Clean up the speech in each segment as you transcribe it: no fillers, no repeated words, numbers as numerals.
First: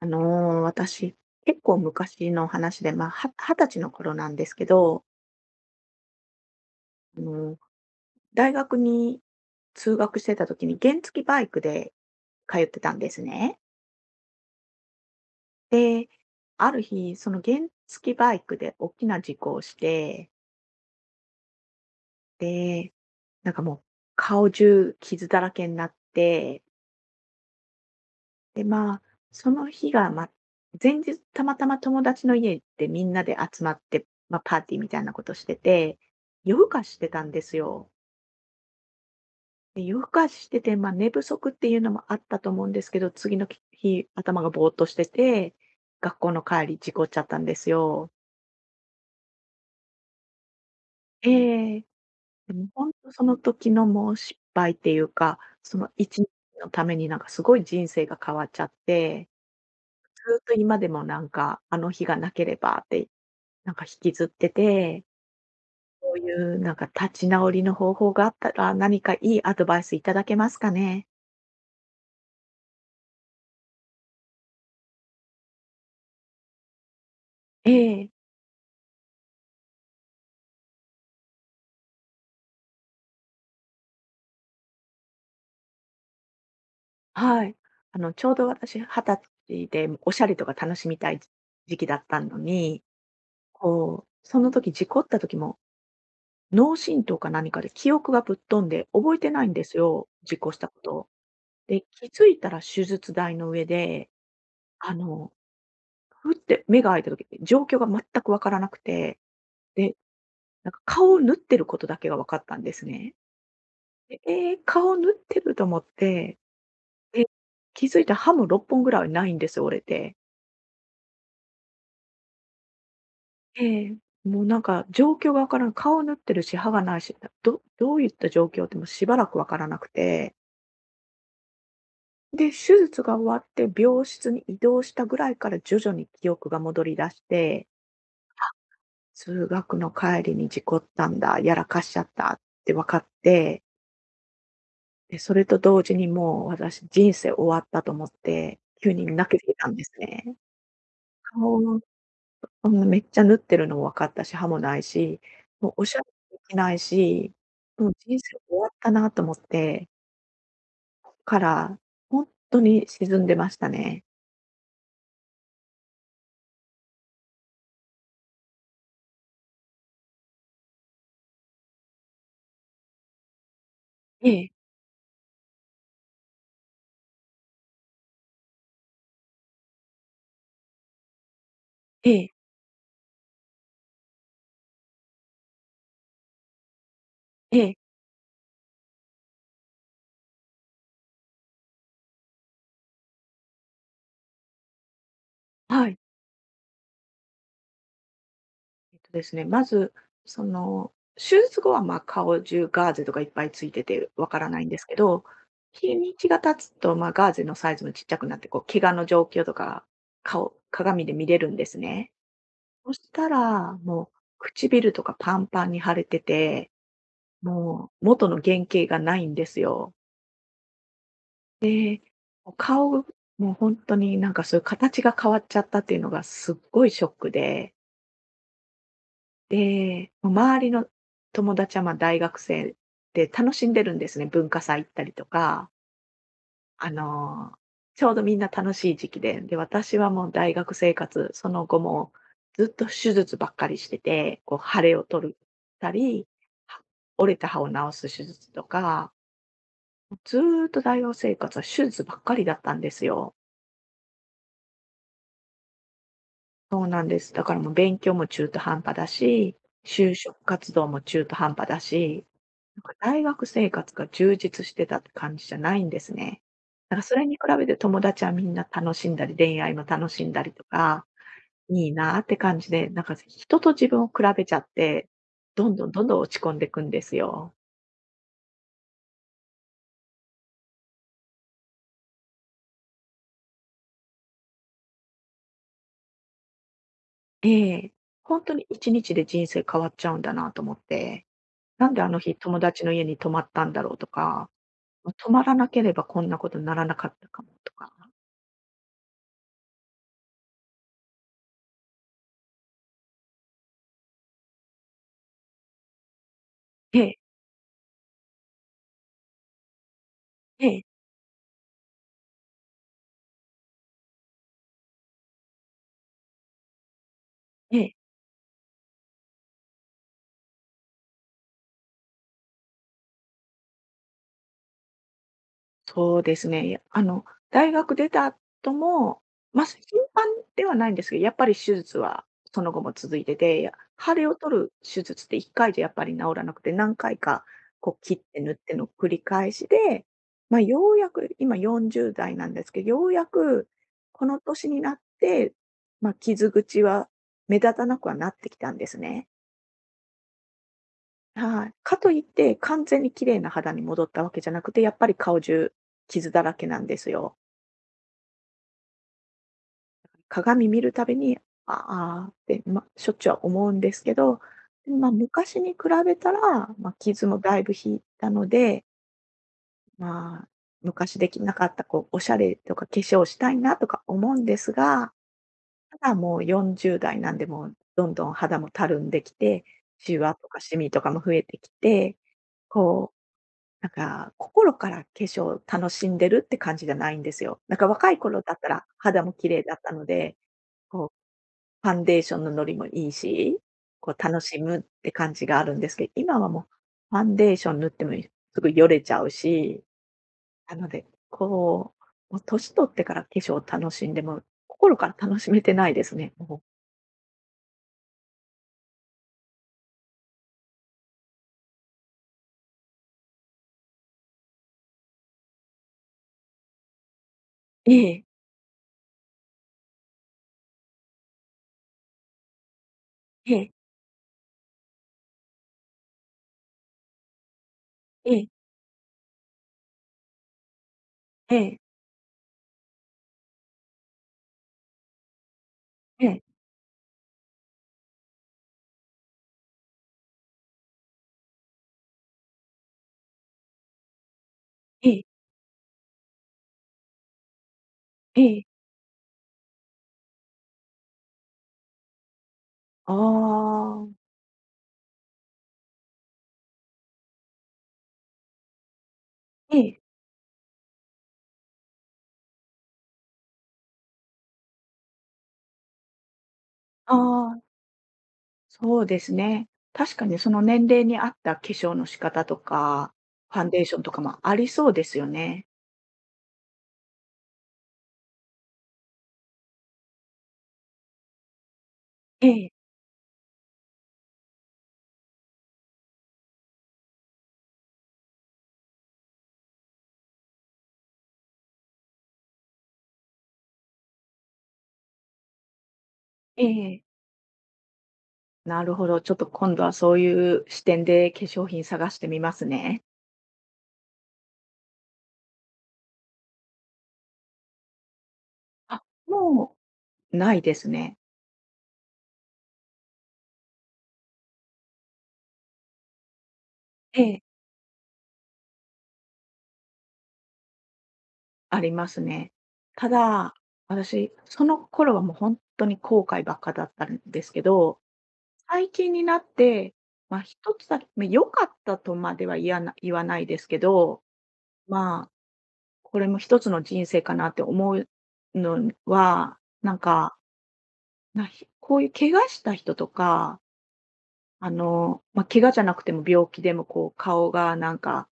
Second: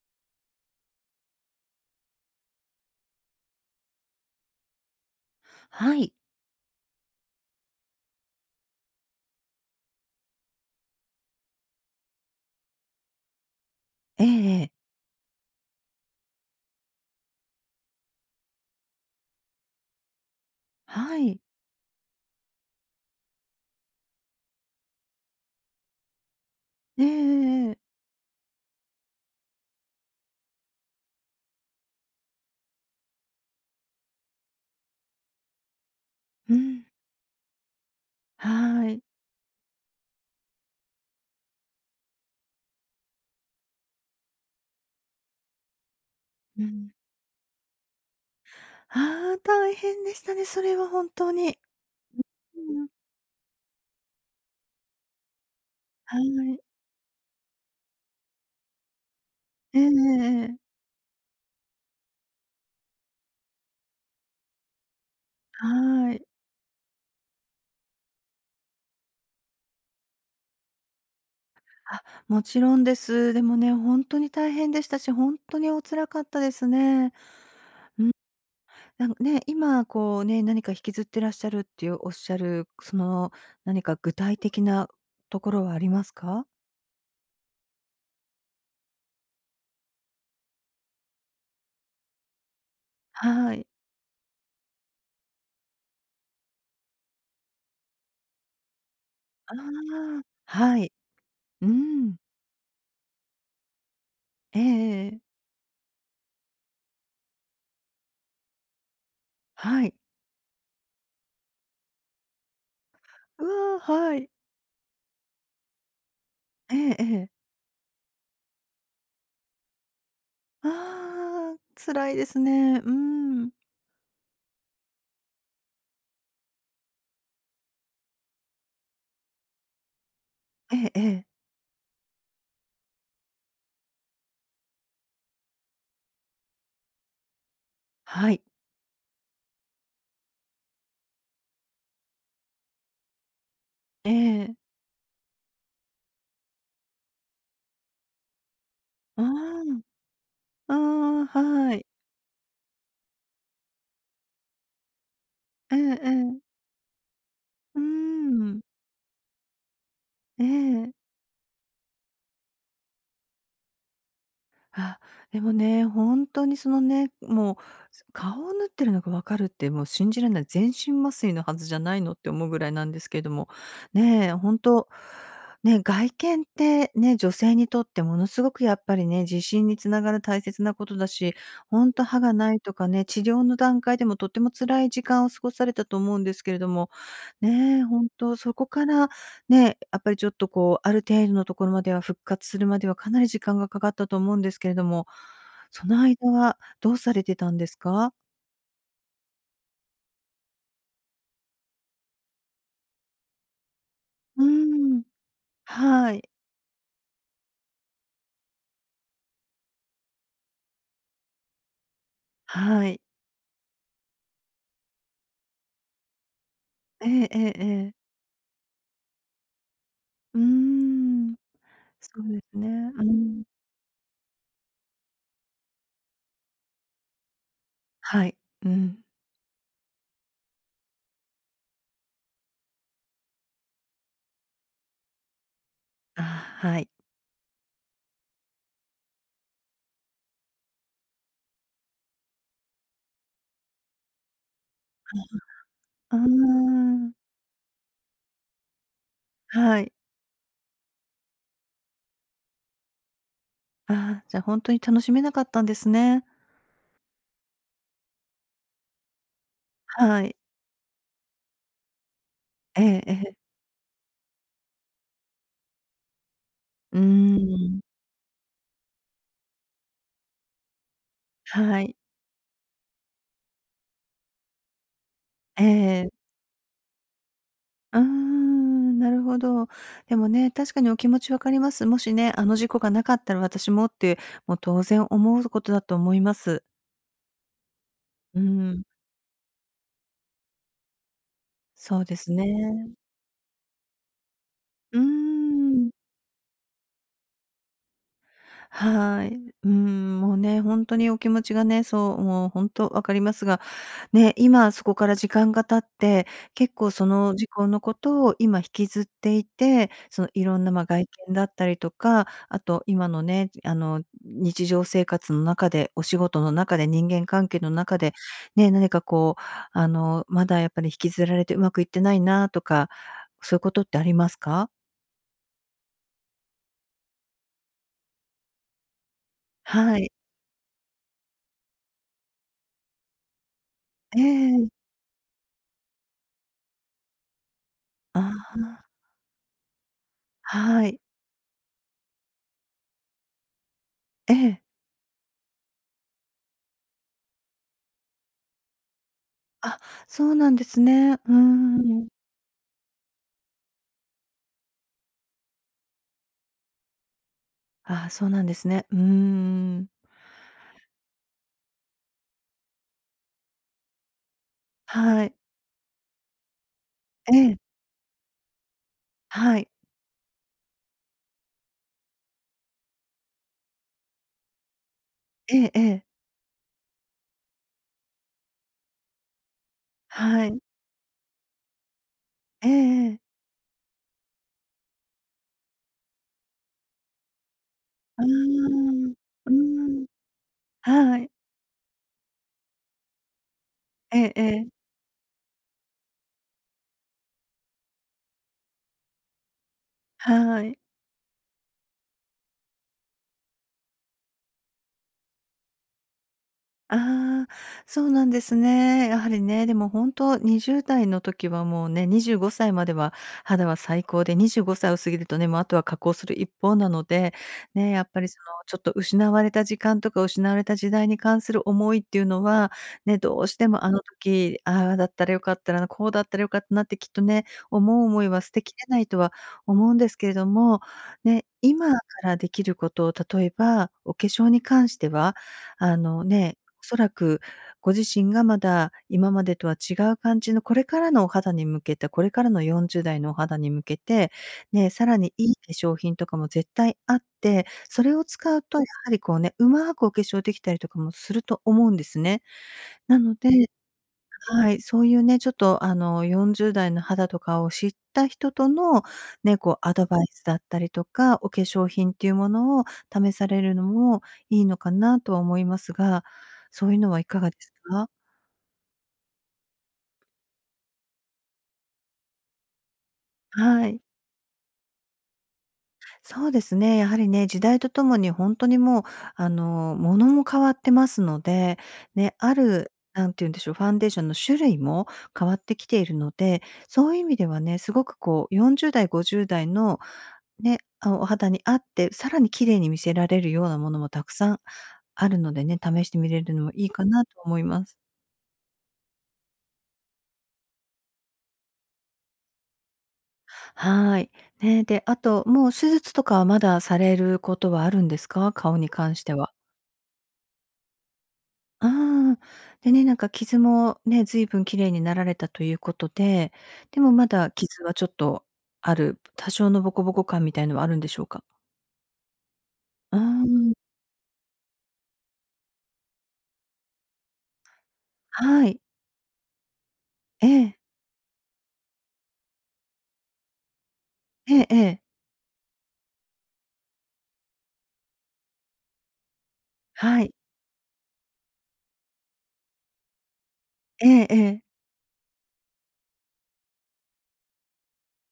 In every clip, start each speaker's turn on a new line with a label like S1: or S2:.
S1: あの私、結構昔の話で、二十歳の頃なんですけど、
S2: はい。
S1: あのー大学に通学してた時に原付バイクで通ってたんですね。
S2: ええええ。
S1: で、ある日、その原付バイクで大きな事故をして、
S2: はい。
S1: で、もう顔中傷だらけになって、
S2: ええええ
S1: で、その日が、前日たまたま友達の家でみんなで集まって、パーティーみたいなことしてて、
S2: う
S1: 夜更か
S2: ん。
S1: ししてたんですよ。
S2: はい。
S1: で、夜更かししてて、寝不足っていうのもあったと思うんですけど、次の日、頭がぼーっとしてて、学校の
S2: う
S1: 帰り
S2: ん。
S1: 事故っちゃったんですよ。
S2: ああ、大変でしたね、それは本当に。
S1: ええ。で
S2: う
S1: も
S2: ん。
S1: 本当その時のもう失敗っていうか、その
S2: は
S1: 1日
S2: い。
S1: のためにすごい人生が変わっちゃって、
S2: えええ
S1: ず
S2: え
S1: っ
S2: え
S1: と
S2: え。
S1: 今でもあの日がなければって引きずってて、
S2: は
S1: そう
S2: い。
S1: いう立ち直りの方法があったら、何かいいアドバイスいただけますかね？
S2: あ、もちろんです。でもね、本当に大変でしたし、本当にお辛かったですね。
S1: ええ、
S2: なんかね、今こうね、何か引きずってらっしゃるっていうおっしゃる、その、何か具体的なところはありますか？
S1: はい。あの、ちょうど私20歳で、おしゃれとか楽しみたい時期だったのに、
S2: はい。
S1: こう、その時事故った時も、脳震盪か何かで記憶がぶっ飛んで覚えてないん
S2: あ
S1: ですよ、
S2: あ、
S1: 事故したこ
S2: はい。
S1: とを。
S2: う
S1: で、気
S2: ん。
S1: づいたら手術台の上で、
S2: ええ
S1: あ
S2: ええ
S1: の、
S2: え。
S1: ふって目が開いた時状況が全くわからなくて、
S2: はい。
S1: で、顔を縫ってることだけが分かったんですね。
S2: うわ、は
S1: で、
S2: い。
S1: ええ、顔縫ってると思って、
S2: えええ
S1: で、
S2: え。
S1: 気づいたら歯も6本ぐらいないんですよ、折れて。
S2: ああ、辛いですね。うーん。
S1: ええ、もう状況がわからん、顔縫ってるし、歯がないし、ういった状況ってもうしばらくわからなくて、
S2: ええええ。
S1: で、手術が終わって病室に移動したぐらいから徐々に記憶が戻り出して、
S2: はい。
S1: 通学の帰りに事故ったんだ、やらかしちゃったって分かって
S2: ええ。
S1: で、それと同時にもう私人生終わったと思って、急に
S2: あ
S1: 泣けていたん
S2: ー
S1: ですね。
S2: ああ、
S1: 顔
S2: は
S1: の
S2: い。
S1: そんなめっちゃ縫ってるのも分かったし、歯もないし、もう
S2: え
S1: お
S2: え
S1: しゃれも
S2: え
S1: で
S2: え。
S1: きないし、
S2: うー
S1: もう人生終
S2: ん。
S1: わったなと思って、
S2: ええ。
S1: からほんとに沈んでましたね。
S2: あ、でもね、本当にそのね、もう、顔を縫ってるのがわかるって、もう信じられない、全身麻酔のはずじゃないのって思うぐらいなんですけれども、ね
S1: え
S2: え、ほ
S1: え、
S2: ね、外見ってね、女性にとってものすごくやっぱりね、自信につながる大切なことだし、本当
S1: え
S2: 歯
S1: え、
S2: がないとかね、治療の段階でもとっても辛い時間を過ごされたと思うんですけれども、
S1: ええ、
S2: ね、本当そこから、ね、やっぱりちょっとこう、ある程度のところまでは復活するまではかなり時間がかかったと思うんですけれども、そ
S1: はい。
S2: の間はどうされてたんですか？
S1: えっとですね、まず、その、手術後は、顔中ガーゼとかいっぱいついててわか
S2: う
S1: らないんです
S2: ー
S1: け
S2: ん、
S1: ど、日
S2: は
S1: にち
S2: い。
S1: が経つと、ガーゼのサイズもちっちゃくなって、こう、怪我の状況とか、顔鏡で見れるんですね。
S2: は
S1: そ
S2: い。
S1: したら、もう唇とかパンパンに腫れてて、
S2: えええええ
S1: も
S2: え。
S1: う元の原型がないんですよ。
S2: うーん、そうで
S1: もう
S2: すね。
S1: 顔、
S2: うん。
S1: もう本当にそういう形が変わっちゃったっていうのがすっごいショックで
S2: はい。うん。
S1: で、周りの友達は、大学生で楽しんでるんですね、文化祭行ったりとか、
S2: ああ、はい。
S1: あの、ちょうどみんな楽しい時期で、で、私はもう大学生活、その後もずっと手術ばっかりしてて、こう腫れを取るた
S2: あ
S1: り、は
S2: あ、
S1: 折れた歯を治す手術とか、
S2: はい。
S1: ずーっと大学生活は手術ばっかりだったんですよ。
S2: ああ、じゃ、ほんとに楽しめなかったんですね。
S1: そうなんです。だからもう勉強も中途半端だし、就
S2: はい。
S1: 職活動も中途半端だし、
S2: えええ
S1: 大
S2: え。
S1: 学生活が充実してたって感じじゃないんですね。だか
S2: うー
S1: らそれに比べて
S2: ん、
S1: 友達はみんな楽しんだり、恋愛も楽しんだりとか、
S2: は
S1: いい
S2: い。
S1: なーって感じで、人と自分を比べちゃって、
S2: え
S1: どんどんどん
S2: え。
S1: どん落ち込んでいくんですよ。
S2: うーん、なるほど。でもね、確かにお気持ちわかります。もしね、あの事故がなかったら私もって、もう当然思うことだと思います。
S1: ええ。
S2: う
S1: 本当に
S2: ん、
S1: 1日で人生変わっちゃうんだなと思って、なん
S2: そ
S1: で
S2: う
S1: あ
S2: で
S1: の
S2: す
S1: 日友達の
S2: ね。
S1: 家に泊まったんだろうとか
S2: う
S1: 止まらなけ
S2: ん。
S1: ればこんなことにならなかったかもとか。
S2: はい。うん、もうね、本当にお気持ちがね、そう、もう本当わかりますが、ね、今そこから時間が経って、結構
S1: え
S2: そ
S1: え、
S2: の時効のことを今引きずっていて、そのいろん
S1: え
S2: な、
S1: え、
S2: ま、外見だったりとか、あと今のね、あの、日常生活の中で、お仕事の中で、人間関係の
S1: ええ、
S2: 中で、ね、何かこう、あの、まだやっぱり引きずられてうまくいってないなとか、そういうことってありますか？
S1: そうですね。いや、大学出た後も、頻
S2: はい。
S1: 繁ではないんですけど、やっぱり手術はその後も続いてて、腫
S2: え
S1: れを取る
S2: え。
S1: 手術って1回じゃやっぱり治らなくて、何回かこう切っ
S2: ああ
S1: て縫っ
S2: ー、
S1: ての繰り返しで、
S2: は
S1: よう
S2: い。
S1: やく今40代なんですけど、ようやくこ
S2: え
S1: の
S2: え。
S1: 年になって、傷口は目立たなくはなってきたんですね。
S2: あ、そうなんですね。うー
S1: はい。か
S2: ん。
S1: といって、完全に綺麗な肌に戻ったわけじゃなくて、やっぱり顔中傷だらけなんですよ。
S2: ああ、そうなんですね。うーん。
S1: 鏡見るたびに、ああーって、しょっちゅうは思うんですけど、
S2: はい。
S1: 昔に比べたら、傷
S2: え
S1: もだ
S2: え、
S1: いぶ引いたので、
S2: はい。
S1: まあ、昔できなかったこうおしゃれとか化粧したいなとか思うんですが、
S2: ええええ。
S1: ただもう40代なんで、もうどんどん肌もたるんできて、シワ
S2: は
S1: と
S2: い。
S1: かシミとかも増えてきて、
S2: ええ
S1: こう、
S2: ええ。
S1: 心から化粧を楽しんでるって感じじゃないんですよ。若い
S2: あ
S1: 頃だったら
S2: あ。
S1: 肌も綺
S2: うー
S1: 麗だったの
S2: ん。
S1: で、こう
S2: はい。
S1: ファンデーションのノりもいいし、こ
S2: え
S1: う
S2: え
S1: 楽
S2: え
S1: しむっ
S2: え。
S1: て感じがあるんですけど、今はもうファンデーション塗ってもすぐよれちゃうし、
S2: は
S1: な
S2: い。
S1: ので、こう、もう年取ってから化粧を楽しんでも、心から楽しめてないですね、もう。
S2: ああ、そうなんですね。やはりね、でも本当20代の時はもうね、25歳までは肌は最高で、25歳を過ぎるとね、もうあとは加工する一方なので、ね、
S1: え
S2: やっぱ
S1: え、
S2: りそのちょっと失われた時間とか失われた時代に関する思いっていうのは、ね、どう
S1: え
S2: して
S1: え、
S2: もあの時、ああだったらよかったな、こうだったらよかったなってきっとね、思う思い
S1: え
S2: は
S1: え、
S2: 捨てきれないとは思うんですけれども、ね、
S1: ええ、
S2: 今からできることを、例えばお化粧に関しては、あの
S1: ええ、
S2: ね、おそらくご自身がまだ今までとは違う感じのこれからのお肌に向けて、これからの40代のお肌に向けて、ね、さ
S1: え
S2: ら
S1: え、
S2: にいい化粧品とかも絶対あって、それを使う
S1: え
S2: と
S1: え。
S2: やはりこうね、うまくお化粧できたりとかもすると思うんですね。
S1: あ
S2: なので
S1: あ。
S2: はい、そういうね、ちょっとあの40代の肌とかを知った人とのね、こ
S1: え
S2: うア
S1: え、
S2: ドバイスだったりとか、お化粧品っていうものを試されるのもいいのかなとは思いますが、そういうの
S1: あ
S2: はいかがで
S1: あ。
S2: すか？
S1: そうですね。確かにその年齢に合った化粧の仕方とか、ファンデー
S2: は
S1: ショ
S2: い。
S1: ンとかもありそうですよね。
S2: そうですね。やはりね、時代とともに本当にもう、あの、ものも変わってますので、ね、
S1: え
S2: あ
S1: え、
S2: る、なんて言うんでしょう、ファンデーションの種類も変わってきているので、そういう意味ではね、すごくこう40代、50代のね、あ、お肌に合って、さらに綺麗に見せられるようなものもたくさんあるのでね、試してみれる
S1: え
S2: のもいい
S1: えええ
S2: かなと思います。
S1: なるほど、ちょっと今度はそういう視点で化粧品探してみますね。
S2: はい。ね、で、あと、もう手術とかはまだされることはあるんですか？顔に
S1: あ、
S2: 関しては。
S1: もうないですね。
S2: ああ、でね、なんか傷もね、随分綺麗になられたということで、でも
S1: え
S2: ま
S1: え、
S2: だ傷はちょっとある、多少のボコボコ感みたいのはあるんでしょうか？
S1: ありますね。た
S2: うー
S1: だ、
S2: ん、
S1: 私、その頃はもう本当に後悔ばっかだったんですけど、
S2: はい。
S1: 最近になって、
S2: え
S1: 一
S2: え、
S1: つだけ、良かったとまでは、言わないですけど、
S2: ええええ、
S1: まあこれも一つの人生かなって思うのは、
S2: はい。
S1: こういう怪我した人とか、
S2: ええええ、
S1: 怪我じゃなくても病気でもこう顔が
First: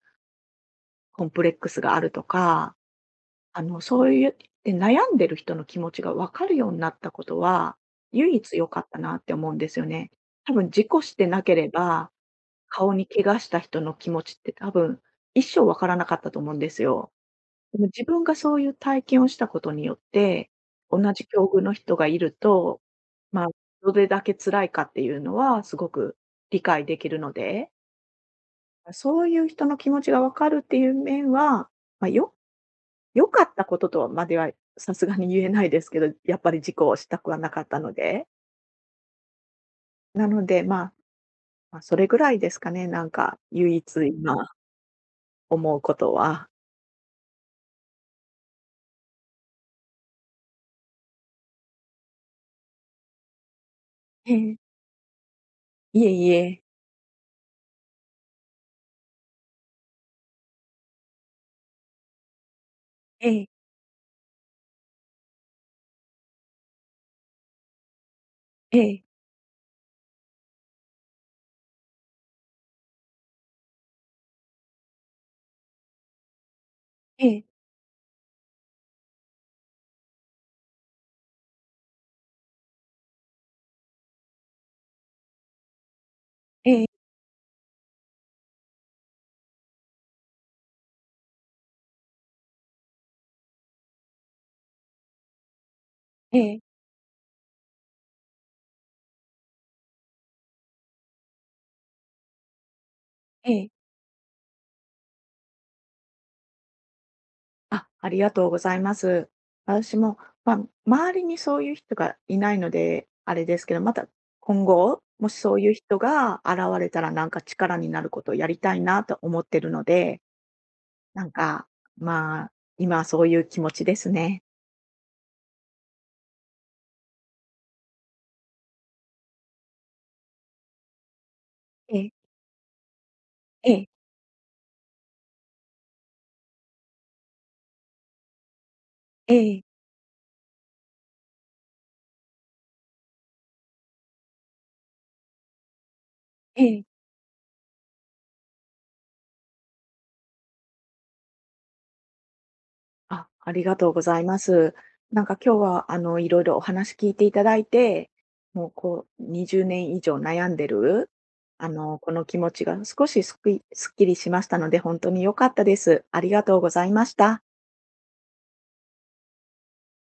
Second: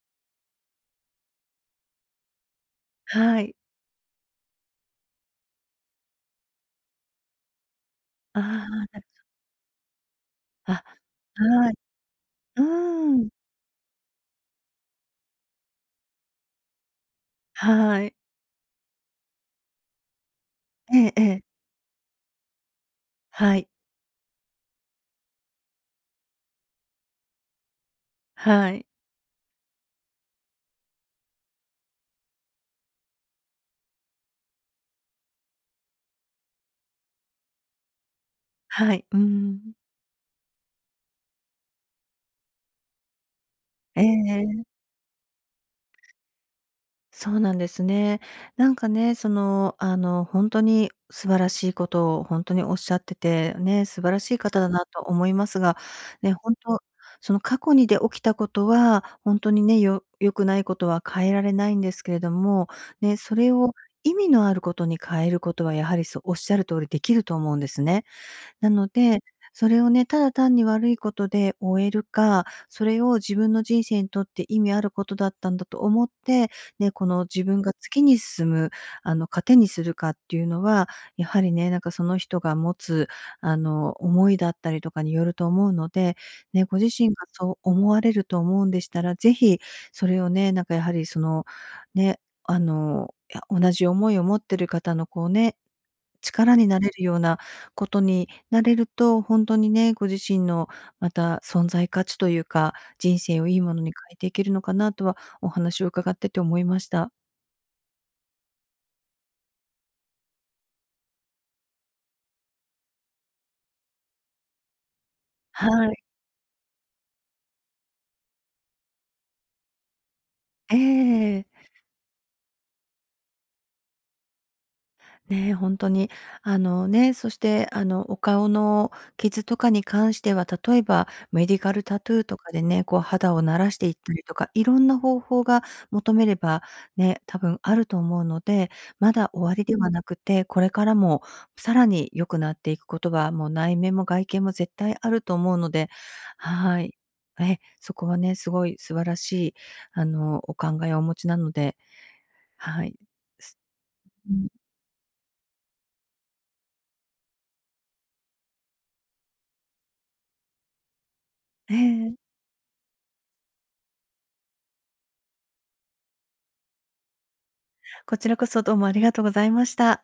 S1: コンプレックスがあるとか、
S2: はい。
S1: そういうで悩んでる人の気持ちがわかるようになったことは、唯
S2: あ
S1: 一良か
S2: あ、
S1: ったなって思うんですよね。多分
S2: あ、
S1: 事故してなけれ
S2: はい。
S1: ば、
S2: う
S1: 顔に怪
S2: ーん、
S1: 我した人の気持ちって多分、一生わからなかったと思うんですよ。でも自
S2: はい。
S1: 分がそういう体験をしたことによって、
S2: え
S1: 同
S2: ええ
S1: じ
S2: え、
S1: 境遇の人がいると、まあ、
S2: はい、
S1: どれだけ辛いかっていうのはすごく理解できるので、
S2: はい、
S1: そういう人の気持ちがわかるっていう面は、まあ、よ良かったこととまではさすがに言えないですけど、やっぱり事故をしたくはなかったので。
S2: はい、うーん。
S1: なので、それぐらいですかね、唯一
S2: ええ
S1: 今
S2: ええ。
S1: 思うことは。
S2: そうなんですね。なんかね、その、あの、本当に素晴らしいことを本当におっしゃってて、ね、素晴らし
S1: え
S2: い
S1: え、
S2: 方だなと思いますが、
S1: いえい
S2: ね、本
S1: え。
S2: 当その過去にで起きたことは、本当にね、良くないことは変えられないんですけれども、ね、
S1: え
S2: そ
S1: え、
S2: れを意味のあることに変えることは、やはりそう、おっしゃる通りできると思うんですね。な
S1: え
S2: の
S1: え、
S2: で、それをね、ただ単に悪いことで終えるか、それを自分の人生にとって意味あることだったんだと思って、ね、この
S1: え
S2: 自
S1: え、
S2: 分が次に進む、あの、糧にするかっていうのは、やはりね、なんかその人が持つ、あの、思いだったりとかによると思うので、ね、ご
S1: ええ、
S2: 自身がそう思われると思うんでしたら、ぜひそれをね、なんかやはりその、ね、あの、いや同じ思いを持ってる方のこうね、
S1: え
S2: 力
S1: え、
S2: になれるようなことになれると、ほんとにね、ご自身のまた存在価値というか、人生を
S1: え
S2: いい
S1: え。
S2: ものに変えていけるのかなとは、お話を伺ってて思いました。
S1: あ、ありがとうございます。私も、まあ、周りにそういう人がいないので、あれですけど、また今後、もしそう
S2: は
S1: いう人
S2: い。
S1: が現れたら力になることをやりたいなと思ってるので、なん
S2: ええ
S1: か、まあ、今はそういう気持ちですね。
S2: ね、本当に。あのね、そして、あの、お顔の傷とかに関しては、例えばメディカル
S1: え
S2: タ
S1: え、
S2: トゥーとかでね、こう肌を慣ら
S1: え
S2: し
S1: え、
S2: ていったりとか、いろんな方法が求めれば、ね、多分あると思うので、まだ
S1: え
S2: 終わ
S1: え、
S2: りではなくて、これからもさらに良くなっていくことは、もう内面も外見も絶対あると思うので、は
S1: え
S2: い。
S1: え。
S2: そこはね、すごい素晴らしい、あの、お考えをお持ちなので、はい。
S1: あ、あ
S2: す
S1: りがとうござい
S2: う
S1: ま
S2: ん、
S1: す。今日はいろいろお話聞いていただいて、もうこう20年以上悩んでる、
S2: え
S1: この
S2: え
S1: 気持ちが少しすっきりしましたので、本当に良かったです。ありがとうございました。
S2: こちらこそどうもありがとうございました。